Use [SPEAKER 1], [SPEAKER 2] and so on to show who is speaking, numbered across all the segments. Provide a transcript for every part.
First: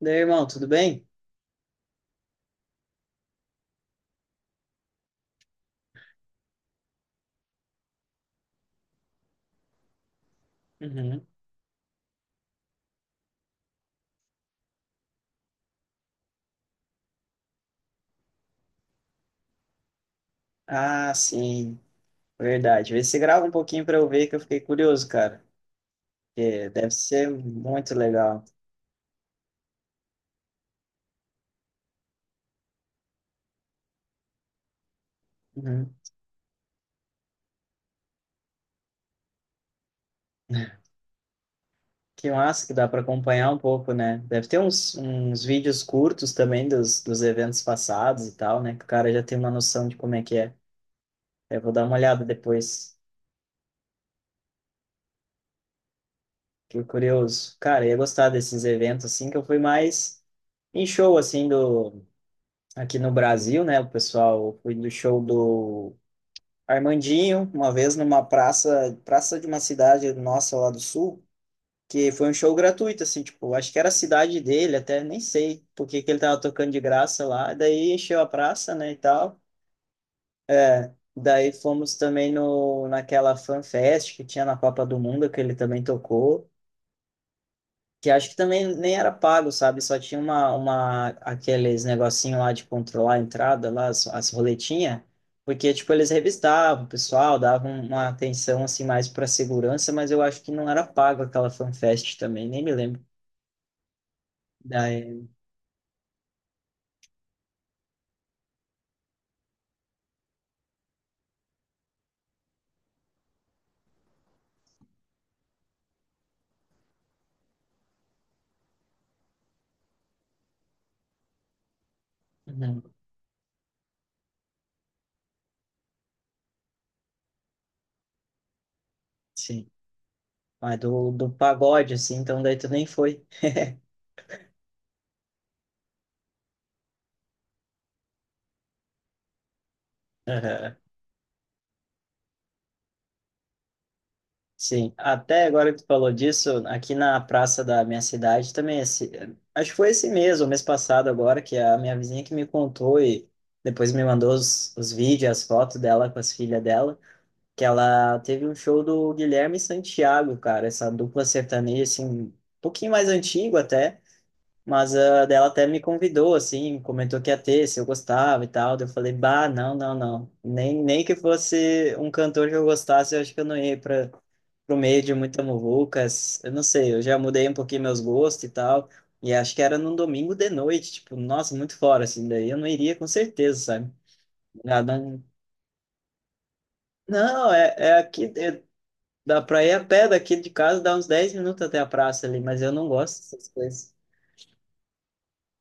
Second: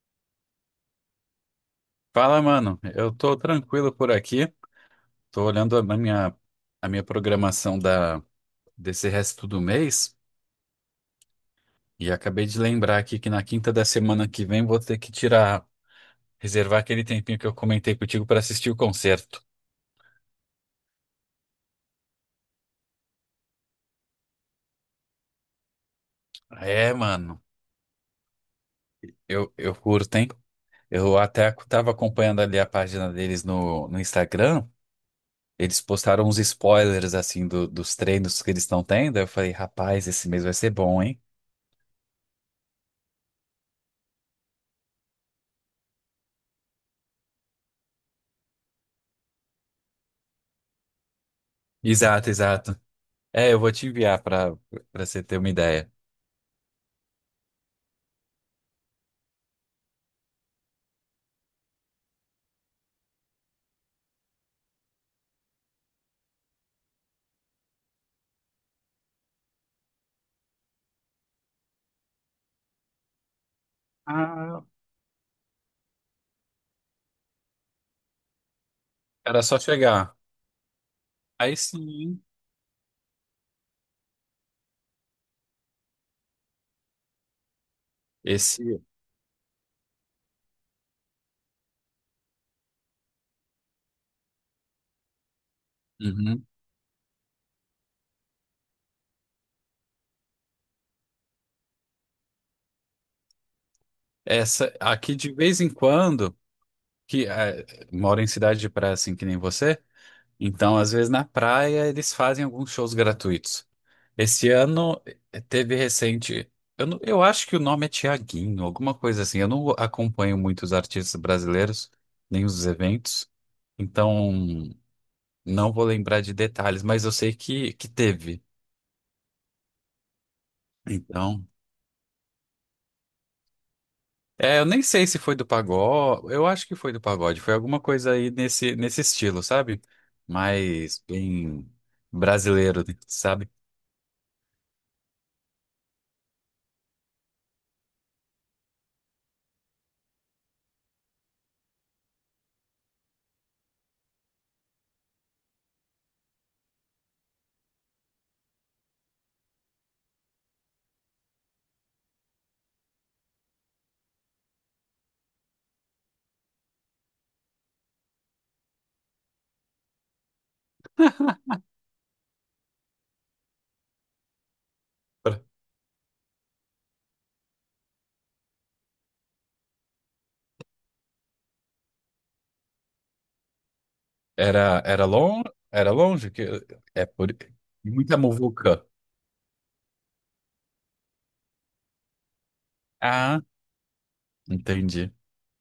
[SPEAKER 1] Daí, irmão, tudo bem?
[SPEAKER 2] Fala, mano. Eu tô tranquilo por aqui. Tô olhando a minha, a minha programação da, desse resto do mês
[SPEAKER 1] Uhum.
[SPEAKER 2] e acabei de lembrar aqui que na quinta da semana que vem vou ter que tirar, reservar aquele tempinho que eu comentei contigo pra assistir o concerto.
[SPEAKER 1] Ah, sim, verdade. Vê se grava um pouquinho pra eu ver que eu fiquei curioso, cara. É, deve
[SPEAKER 2] É,
[SPEAKER 1] ser
[SPEAKER 2] mano.
[SPEAKER 1] muito legal.
[SPEAKER 2] Eu curto, hein? Eu até tava acompanhando ali a página deles no Instagram. Eles
[SPEAKER 1] Uhum.
[SPEAKER 2] postaram uns spoilers, assim, dos treinos que eles estão tendo. Eu falei, rapaz, esse mês vai ser bom, hein?
[SPEAKER 1] Que massa que dá pra acompanhar um pouco, né? Deve ter uns vídeos curtos também dos eventos passados e tal, né? Que o cara já tem uma noção de como é que é. Eu vou dar uma olhada
[SPEAKER 2] Exato, exato.
[SPEAKER 1] depois.
[SPEAKER 2] É, eu vou te enviar para você ter uma ideia.
[SPEAKER 1] Fiquei curioso. Cara, eu ia gostar desses eventos, assim, que eu fui mais em show, assim, do. Aqui no Brasil, né? O pessoal, eu fui do show do Armandinho, uma vez numa praça, praça de uma cidade nossa lá do sul, que foi um show gratuito, assim, tipo, acho que era a cidade
[SPEAKER 2] Ah,
[SPEAKER 1] dele até, nem sei porque que ele tava tocando de graça lá, daí encheu a praça, né, e tal.
[SPEAKER 2] era só chegar.
[SPEAKER 1] Daí
[SPEAKER 2] Aí
[SPEAKER 1] fomos
[SPEAKER 2] sim,
[SPEAKER 1] também no, naquela Fan Fest que tinha na Copa do Mundo, que ele também tocou. Que acho que também
[SPEAKER 2] esse,
[SPEAKER 1] nem era pago, sabe? Só tinha uma aqueles negocinho lá de controlar a entrada, lá, as roletinhas, porque, tipo, eles
[SPEAKER 2] uhum,
[SPEAKER 1] revistavam o pessoal, davam uma atenção, assim, mais para segurança, mas eu acho que não era pago aquela fanfest também, nem me lembro.
[SPEAKER 2] essa aqui
[SPEAKER 1] Daí,
[SPEAKER 2] de vez em quando que é, moro em cidade de praia assim que nem você, então às vezes na praia eles fazem alguns shows gratuitos. Esse ano teve recente, eu acho que o nome é Tiaguinho, alguma coisa assim. Eu não acompanho muito os artistas brasileiros nem os
[SPEAKER 1] uhum,
[SPEAKER 2] eventos, então não vou lembrar de detalhes, mas eu sei que teve.
[SPEAKER 1] sim, mas do,
[SPEAKER 2] Então,
[SPEAKER 1] pagode, assim, então daí tu nem foi.
[SPEAKER 2] é, eu nem sei se foi do pagode, eu acho que foi do pagode, foi alguma coisa aí nesse, nesse estilo, sabe? Mas bem brasileiro, né, sabe?
[SPEAKER 1] Sim, até agora que tu falou disso, aqui na praça da minha cidade também, esse, acho que foi esse mês, ou mês passado agora, que a minha vizinha que me contou e depois me mandou os vídeos, as fotos dela com as filhas dela, que ela teve um show do Guilherme Santiago, cara, essa dupla sertaneja, assim, um pouquinho mais antigo até, mas a dela até me convidou, assim, comentou que ia ter, se eu gostava e tal. Daí eu falei, bah, não, não, não. Nem que fosse um cantor que eu gostasse, eu acho que eu não ia para pro meio de muita muvuca. Eu não sei, eu já mudei um pouquinho meus gostos e tal. E acho que era num domingo de noite, tipo, nossa, muito fora, assim. Daí eu não iria com certeza, sabe? Ah,
[SPEAKER 2] Era,
[SPEAKER 1] não,
[SPEAKER 2] era longe que é por
[SPEAKER 1] não, é,
[SPEAKER 2] e
[SPEAKER 1] é
[SPEAKER 2] muita
[SPEAKER 1] aqui, é,
[SPEAKER 2] muvuca.
[SPEAKER 1] dá pra ir a pé daqui de casa, dá uns 10 minutos até a praça ali, mas eu não gosto
[SPEAKER 2] Ah,
[SPEAKER 1] dessas coisas.
[SPEAKER 2] entendi.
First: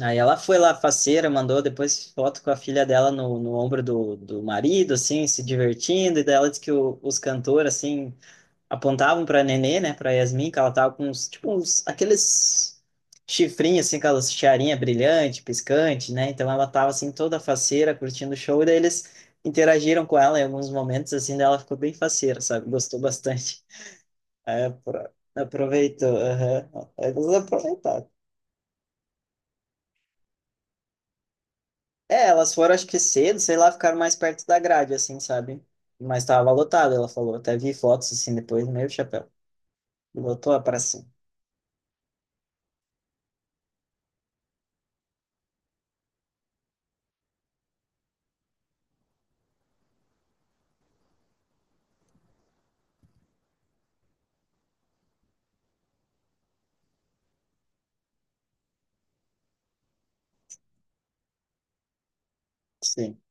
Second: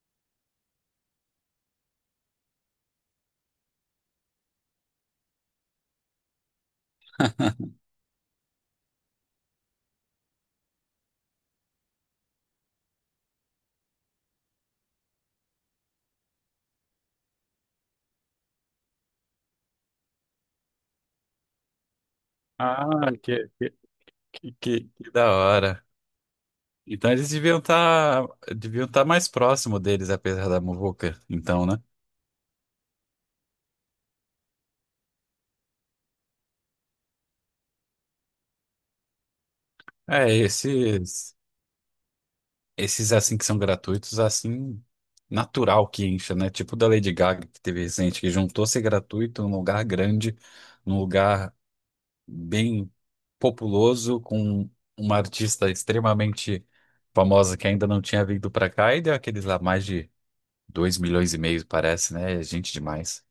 [SPEAKER 1] Aí ela foi lá, faceira, mandou depois foto com a filha dela no ombro do marido, assim, se divertindo. E daí ela disse que os cantores, assim, apontavam pra Nenê, né, pra Yasmin, que ela tava com uns, tipo, uns, aqueles chifrinhos, assim, aquelas tiarinha brilhante, piscante, né? Então ela tava, assim, toda faceira, curtindo o show. E daí eles interagiram com ela em alguns momentos, assim, daí ela ficou bem faceira, sabe?
[SPEAKER 2] Ah,
[SPEAKER 1] Gostou
[SPEAKER 2] que,
[SPEAKER 1] bastante.
[SPEAKER 2] que,
[SPEAKER 1] É,
[SPEAKER 2] que da hora.
[SPEAKER 1] aproveitou, aham.
[SPEAKER 2] Então
[SPEAKER 1] Eles
[SPEAKER 2] eles deviam
[SPEAKER 1] aproveitaram.
[SPEAKER 2] estar deviam tá mais próximo deles, apesar da muvuca, então, né?
[SPEAKER 1] É, elas foram, acho que cedo, sei lá, ficaram mais perto da grade, assim, sabe? Mas tava lotado, ela falou. Até vi fotos, assim, depois, meio chapéu.
[SPEAKER 2] É,
[SPEAKER 1] Lotou a praça.
[SPEAKER 2] esse. Esses assim que são gratuitos, assim, natural que incha, né? Tipo da Lady Gaga que teve recente, que juntou ser gratuito num lugar grande, num lugar bem populoso, com uma artista extremamente famosa que ainda não tinha vindo pra cá e deu aqueles lá mais de 2 milhões e meio, parece, né? É gente
[SPEAKER 1] Sim.
[SPEAKER 2] demais.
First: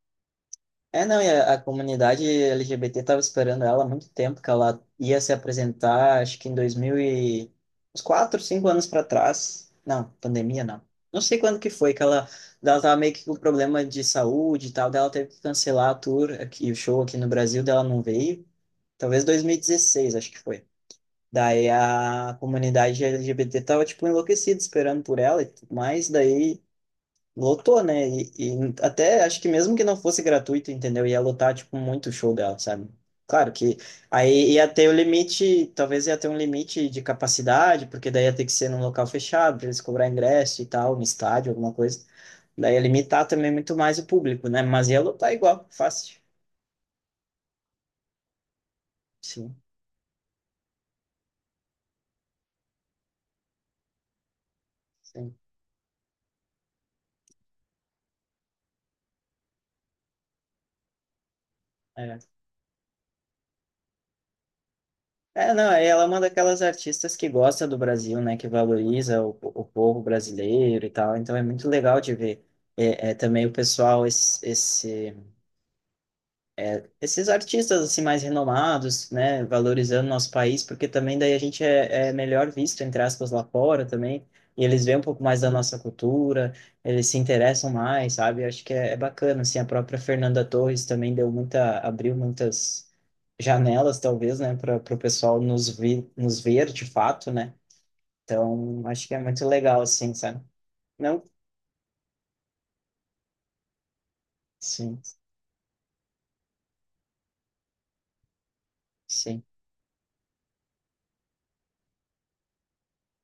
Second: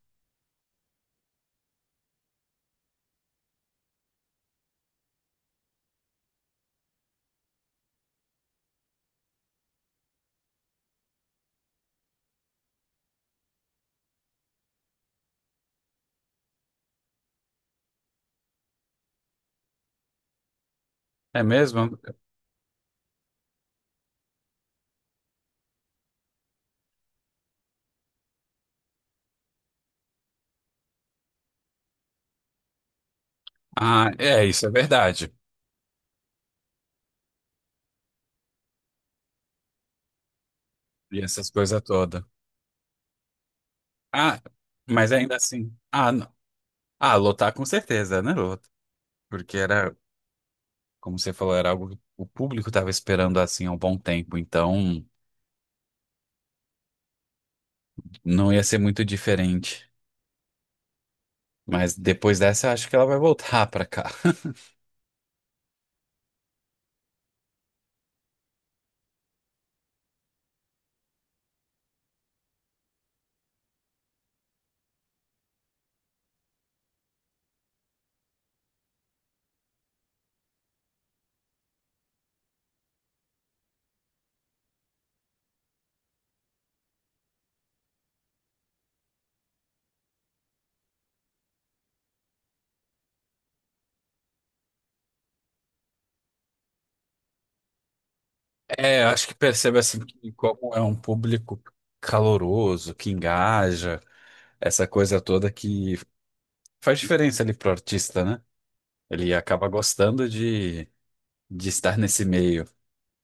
[SPEAKER 1] É, não, e a, comunidade LGBT tava esperando ela há muito tempo, que ela ia se apresentar, acho que em 2000 e. Uns 4, 5 anos para trás. Não, pandemia, não. Não sei quando que foi, que ela tava meio que com problema de saúde e tal. Daí ela teve que cancelar a tour aqui, o show aqui no Brasil, dela não veio. Talvez 2016, acho que foi.
[SPEAKER 2] É
[SPEAKER 1] Daí
[SPEAKER 2] mesmo?
[SPEAKER 1] a comunidade LGBT tava, tipo, enlouquecida esperando por ela e tudo mais, daí lotou, né? E até acho que mesmo que não fosse gratuito, entendeu? Ia lotar, tipo, muito o show dela, sabe? Claro que
[SPEAKER 2] Ah, é,
[SPEAKER 1] aí
[SPEAKER 2] isso
[SPEAKER 1] ia
[SPEAKER 2] é
[SPEAKER 1] ter o
[SPEAKER 2] verdade.
[SPEAKER 1] limite, talvez ia ter um limite de capacidade, porque daí ia ter que ser num local fechado, pra eles cobrar ingresso e tal, no
[SPEAKER 2] E essas
[SPEAKER 1] estádio, alguma
[SPEAKER 2] coisas
[SPEAKER 1] coisa.
[SPEAKER 2] todas.
[SPEAKER 1] Daí ia limitar também muito mais o
[SPEAKER 2] Ah,
[SPEAKER 1] público, né? Mas ia
[SPEAKER 2] mas
[SPEAKER 1] lotar
[SPEAKER 2] ainda
[SPEAKER 1] igual,
[SPEAKER 2] assim. Ah,
[SPEAKER 1] fácil.
[SPEAKER 2] não. Ah, lotar com certeza, né? Lota.
[SPEAKER 1] Sim,
[SPEAKER 2] Porque era. Como você falou, era algo que o público estava esperando assim há um bom tempo, então
[SPEAKER 1] sim.
[SPEAKER 2] não ia ser muito diferente. Mas
[SPEAKER 1] É.
[SPEAKER 2] depois dessa, acho que ela vai voltar para cá.
[SPEAKER 1] É, não, aí ela é uma daquelas artistas que gosta do Brasil, né, que valoriza o povo brasileiro e tal, então é muito legal de ver. É, também o pessoal, esses artistas assim mais renomados, né, valorizando nosso país, porque também daí a gente é melhor visto, entre aspas, lá fora também, e eles veem um pouco mais da nossa cultura, eles se interessam mais, sabe? Eu acho que é bacana, assim, a própria Fernanda Torres também deu muita, abriu muitas janelas, talvez, né, para o pessoal nos ver de fato, né? Então,
[SPEAKER 2] É,
[SPEAKER 1] acho
[SPEAKER 2] eu
[SPEAKER 1] que é
[SPEAKER 2] acho que
[SPEAKER 1] muito
[SPEAKER 2] percebe
[SPEAKER 1] legal,
[SPEAKER 2] assim
[SPEAKER 1] assim,
[SPEAKER 2] que
[SPEAKER 1] sabe?
[SPEAKER 2] como é um
[SPEAKER 1] Não?
[SPEAKER 2] público caloroso, que engaja, essa
[SPEAKER 1] Sim,
[SPEAKER 2] coisa toda que faz diferença ali pro artista, né? Ele
[SPEAKER 1] sim.
[SPEAKER 2] acaba gostando de estar nesse meio.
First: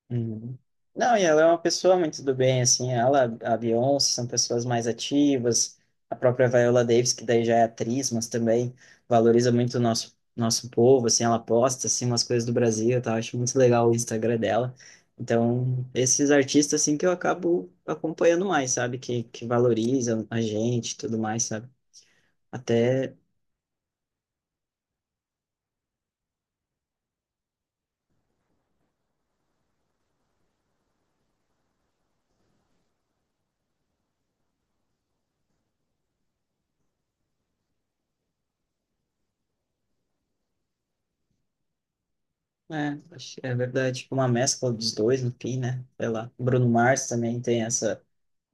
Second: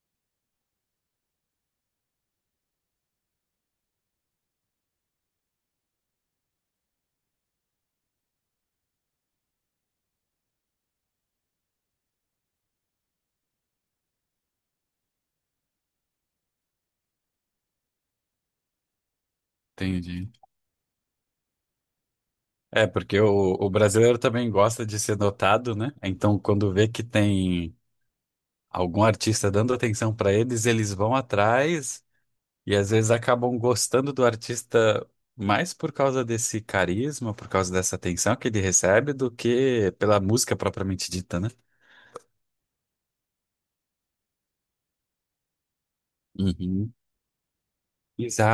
[SPEAKER 1] Uhum. Não, e ela é uma pessoa muito do bem, assim, ela, a Beyoncé, são pessoas mais ativas, a própria Viola Davis, que daí já é atriz, mas também valoriza muito o nosso povo, assim, ela posta, assim, umas coisas do Brasil, tá? Eu acho muito legal o Instagram dela. Então, esses artistas, assim, que eu acabo acompanhando mais, sabe? Que valorizam
[SPEAKER 2] Entendi.
[SPEAKER 1] a gente e tudo mais, sabe?
[SPEAKER 2] É,
[SPEAKER 1] Até,
[SPEAKER 2] porque o brasileiro também gosta de ser notado, né? Então, quando vê que tem algum artista dando atenção para eles, eles vão atrás e às vezes acabam gostando do artista mais por causa desse carisma, por causa dessa atenção que ele recebe, do que pela música propriamente dita, né?
[SPEAKER 1] é verdade, tipo, uma mescla dos dois no fim, né? Sei lá, Bruno
[SPEAKER 2] Uhum.
[SPEAKER 1] Mars também tem essa.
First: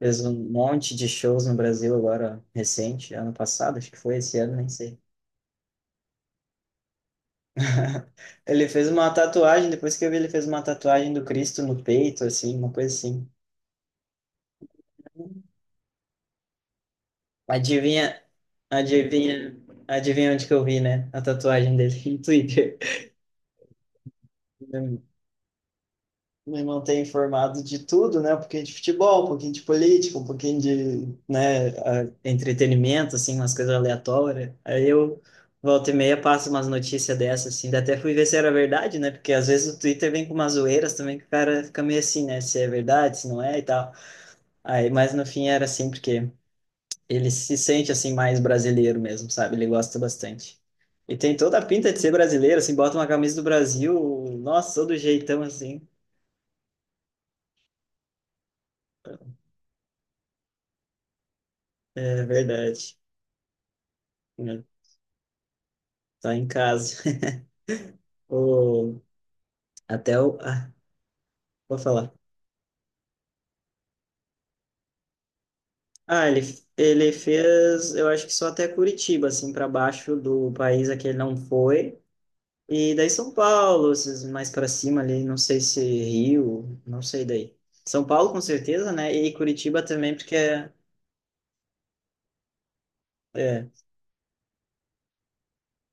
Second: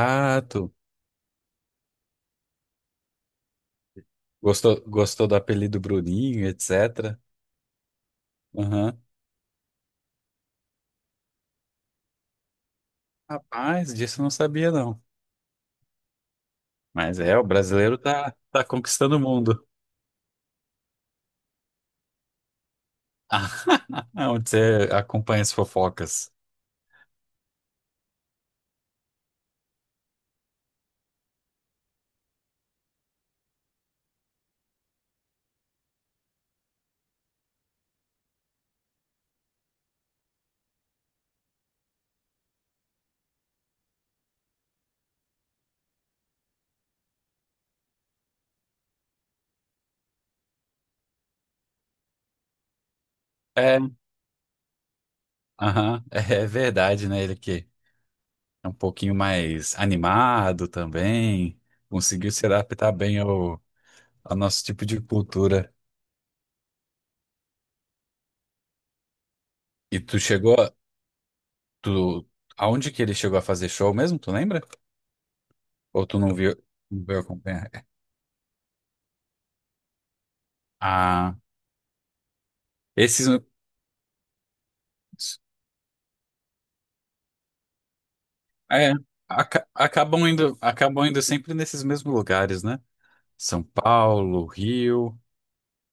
[SPEAKER 1] Fez um monte de shows no Brasil agora, recente, ano passado, acho que foi esse ano, nem
[SPEAKER 2] Gostou,
[SPEAKER 1] sei.
[SPEAKER 2] gostou do apelido Bruninho, etc.
[SPEAKER 1] Ele fez
[SPEAKER 2] Uhum.
[SPEAKER 1] uma tatuagem, depois que eu vi, ele fez uma tatuagem do Cristo no peito, assim, uma coisa assim.
[SPEAKER 2] Rapaz, disso eu não sabia, não. Mas é, o brasileiro
[SPEAKER 1] Adivinha,
[SPEAKER 2] tá, tá conquistando o
[SPEAKER 1] adivinha,
[SPEAKER 2] mundo.
[SPEAKER 1] adivinha onde que eu vi, né? A tatuagem dele no Twitter.
[SPEAKER 2] Onde você acompanha as fofocas.
[SPEAKER 1] Me manter informado de tudo, né? Um pouquinho de futebol, um pouquinho de política, um pouquinho de, né, entretenimento, assim, umas coisas aleatórias. Aí eu volta e meia passo umas notícias dessas, assim. Daí até fui ver se era verdade, né? Porque às vezes o Twitter vem com umas zoeiras também que o cara fica meio assim, né? Se é verdade, se não é e tal. Aí, mas no fim era assim, porque ele se sente, assim, mais brasileiro mesmo, sabe? Ele gosta bastante. E tem toda a pinta de ser brasileiro, assim, bota uma camisa do
[SPEAKER 2] É,
[SPEAKER 1] Brasil, nossa, todo jeitão, assim.
[SPEAKER 2] aham, é verdade, né? Ele que é um pouquinho mais animado também.
[SPEAKER 1] É
[SPEAKER 2] Conseguiu se adaptar
[SPEAKER 1] verdade,
[SPEAKER 2] bem ao, ao
[SPEAKER 1] né?
[SPEAKER 2] nosso tipo de cultura.
[SPEAKER 1] Tá em casa. O,
[SPEAKER 2] E tu
[SPEAKER 1] até o.
[SPEAKER 2] chegou a,
[SPEAKER 1] Ah, vou falar.
[SPEAKER 2] tu, aonde que ele chegou a fazer show mesmo, tu lembra? Ou tu
[SPEAKER 1] Ah,
[SPEAKER 2] não
[SPEAKER 1] ele,
[SPEAKER 2] viu, não
[SPEAKER 1] ele
[SPEAKER 2] veio acompanhar?
[SPEAKER 1] fez, eu acho que só até Curitiba, assim, para baixo do país a que ele não
[SPEAKER 2] Ah,
[SPEAKER 1] foi. E daí
[SPEAKER 2] esses
[SPEAKER 1] São Paulo, esses mais para cima ali, não sei se Rio, não sei daí. São Paulo com certeza,
[SPEAKER 2] é,
[SPEAKER 1] né? E Curitiba também, porque é.
[SPEAKER 2] acabam indo sempre nesses mesmos lugares, né? São
[SPEAKER 1] É,
[SPEAKER 2] Paulo, Rio,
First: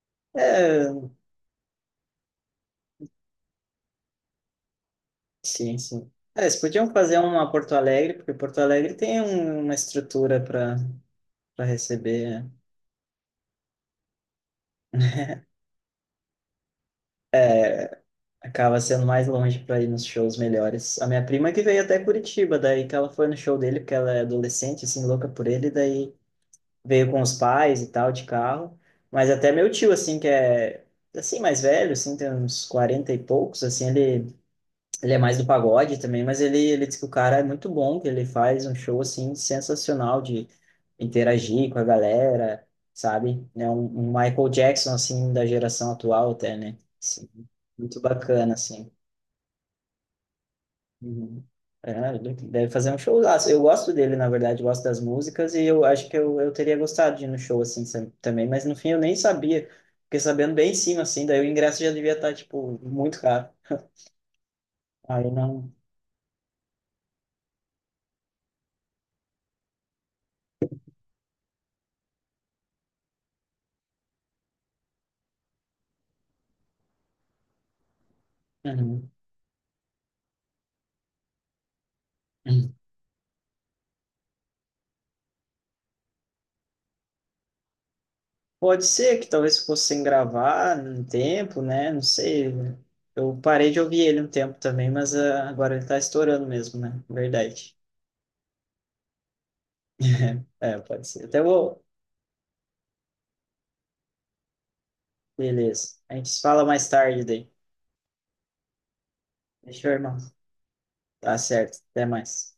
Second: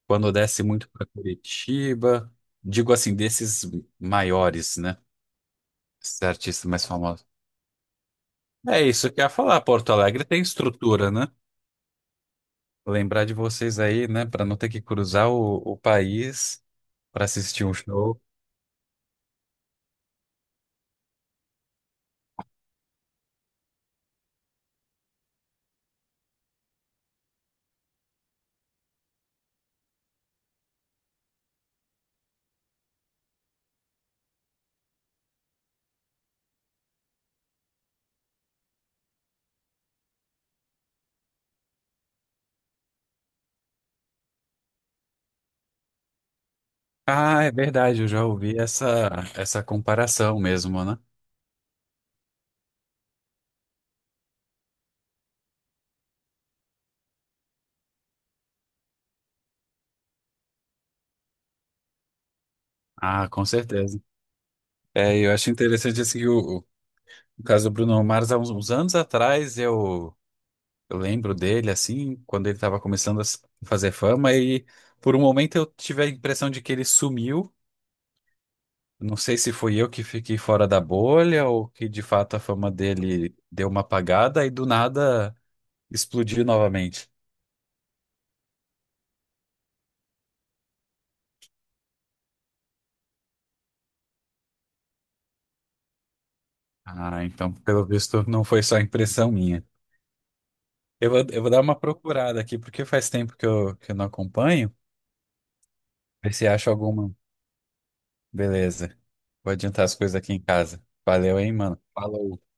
[SPEAKER 2] quando desce muito para
[SPEAKER 1] é
[SPEAKER 2] Curitiba, digo assim, desses maiores, né?
[SPEAKER 1] sim, sim.
[SPEAKER 2] Esses
[SPEAKER 1] É, eles
[SPEAKER 2] artistas mais
[SPEAKER 1] podiam fazer
[SPEAKER 2] famosos.
[SPEAKER 1] uma Porto Alegre, porque Porto
[SPEAKER 2] É
[SPEAKER 1] Alegre
[SPEAKER 2] isso que
[SPEAKER 1] tem
[SPEAKER 2] eu ia falar.
[SPEAKER 1] uma
[SPEAKER 2] Porto Alegre tem
[SPEAKER 1] estrutura para
[SPEAKER 2] estrutura, né?
[SPEAKER 1] receber.
[SPEAKER 2] Lembrar de vocês aí, né? Para não ter que cruzar o país para assistir um show.
[SPEAKER 1] Acaba sendo mais longe para ir nos shows melhores. A minha prima que veio até Curitiba, daí que ela foi no show dele, porque ela é adolescente, assim, louca por ele, daí veio com os pais e tal, de carro. Mas até meu tio, assim, que é, assim, mais velho, assim, tem uns 40 e poucos, assim, ele, é mais do pagode também, mas ele diz que o cara é muito bom, que ele faz um show, assim, sensacional de interagir com a galera, sabe? É um Michael Jackson, assim, da geração atual até, né? Assim,
[SPEAKER 2] Ah, é
[SPEAKER 1] muito
[SPEAKER 2] verdade, eu já
[SPEAKER 1] bacana,
[SPEAKER 2] ouvi
[SPEAKER 1] assim.
[SPEAKER 2] essa, essa comparação mesmo, né?
[SPEAKER 1] Uhum. É, ele deve fazer um showzaço. Eu gosto dele, na verdade, gosto das músicas e eu acho que eu teria gostado de ir no show assim também, mas no fim eu nem sabia. Fiquei sabendo bem em cima, assim, daí o ingresso já devia estar, tipo, muito
[SPEAKER 2] Ah, com
[SPEAKER 1] caro.
[SPEAKER 2] certeza. É,
[SPEAKER 1] Aí
[SPEAKER 2] eu acho
[SPEAKER 1] não.
[SPEAKER 2] interessante assim, que o caso do Bruno Mars, há uns, uns anos atrás, eu lembro dele, assim, quando ele estava começando a fazer fama, e por um momento eu tive a impressão de que ele sumiu.
[SPEAKER 1] Uhum.
[SPEAKER 2] Não sei se fui eu que fiquei fora da bolha ou que de fato a fama
[SPEAKER 1] Uhum.
[SPEAKER 2] dele deu uma apagada e do nada explodiu novamente.
[SPEAKER 1] Pode ser que talvez fosse sem gravar um tempo, né? Não sei. Eu parei de ouvir ele um tempo também, mas ah, agora ele tá estourando mesmo, né?
[SPEAKER 2] Ah, então
[SPEAKER 1] Verdade.
[SPEAKER 2] pelo visto não foi só impressão minha.
[SPEAKER 1] É, pode ser. Até
[SPEAKER 2] Eu vou dar uma
[SPEAKER 1] vou.
[SPEAKER 2] procurada aqui porque faz tempo que eu não acompanho.
[SPEAKER 1] Beleza. A gente
[SPEAKER 2] Ver
[SPEAKER 1] se
[SPEAKER 2] se
[SPEAKER 1] fala
[SPEAKER 2] acho
[SPEAKER 1] mais
[SPEAKER 2] alguma.
[SPEAKER 1] tarde daí.
[SPEAKER 2] Beleza. Vou adiantar
[SPEAKER 1] Deixa eu,
[SPEAKER 2] as coisas
[SPEAKER 1] irmão.
[SPEAKER 2] aqui em casa.
[SPEAKER 1] Tá
[SPEAKER 2] Valeu, hein,
[SPEAKER 1] certo.
[SPEAKER 2] mano.
[SPEAKER 1] Até
[SPEAKER 2] Falou.
[SPEAKER 1] mais.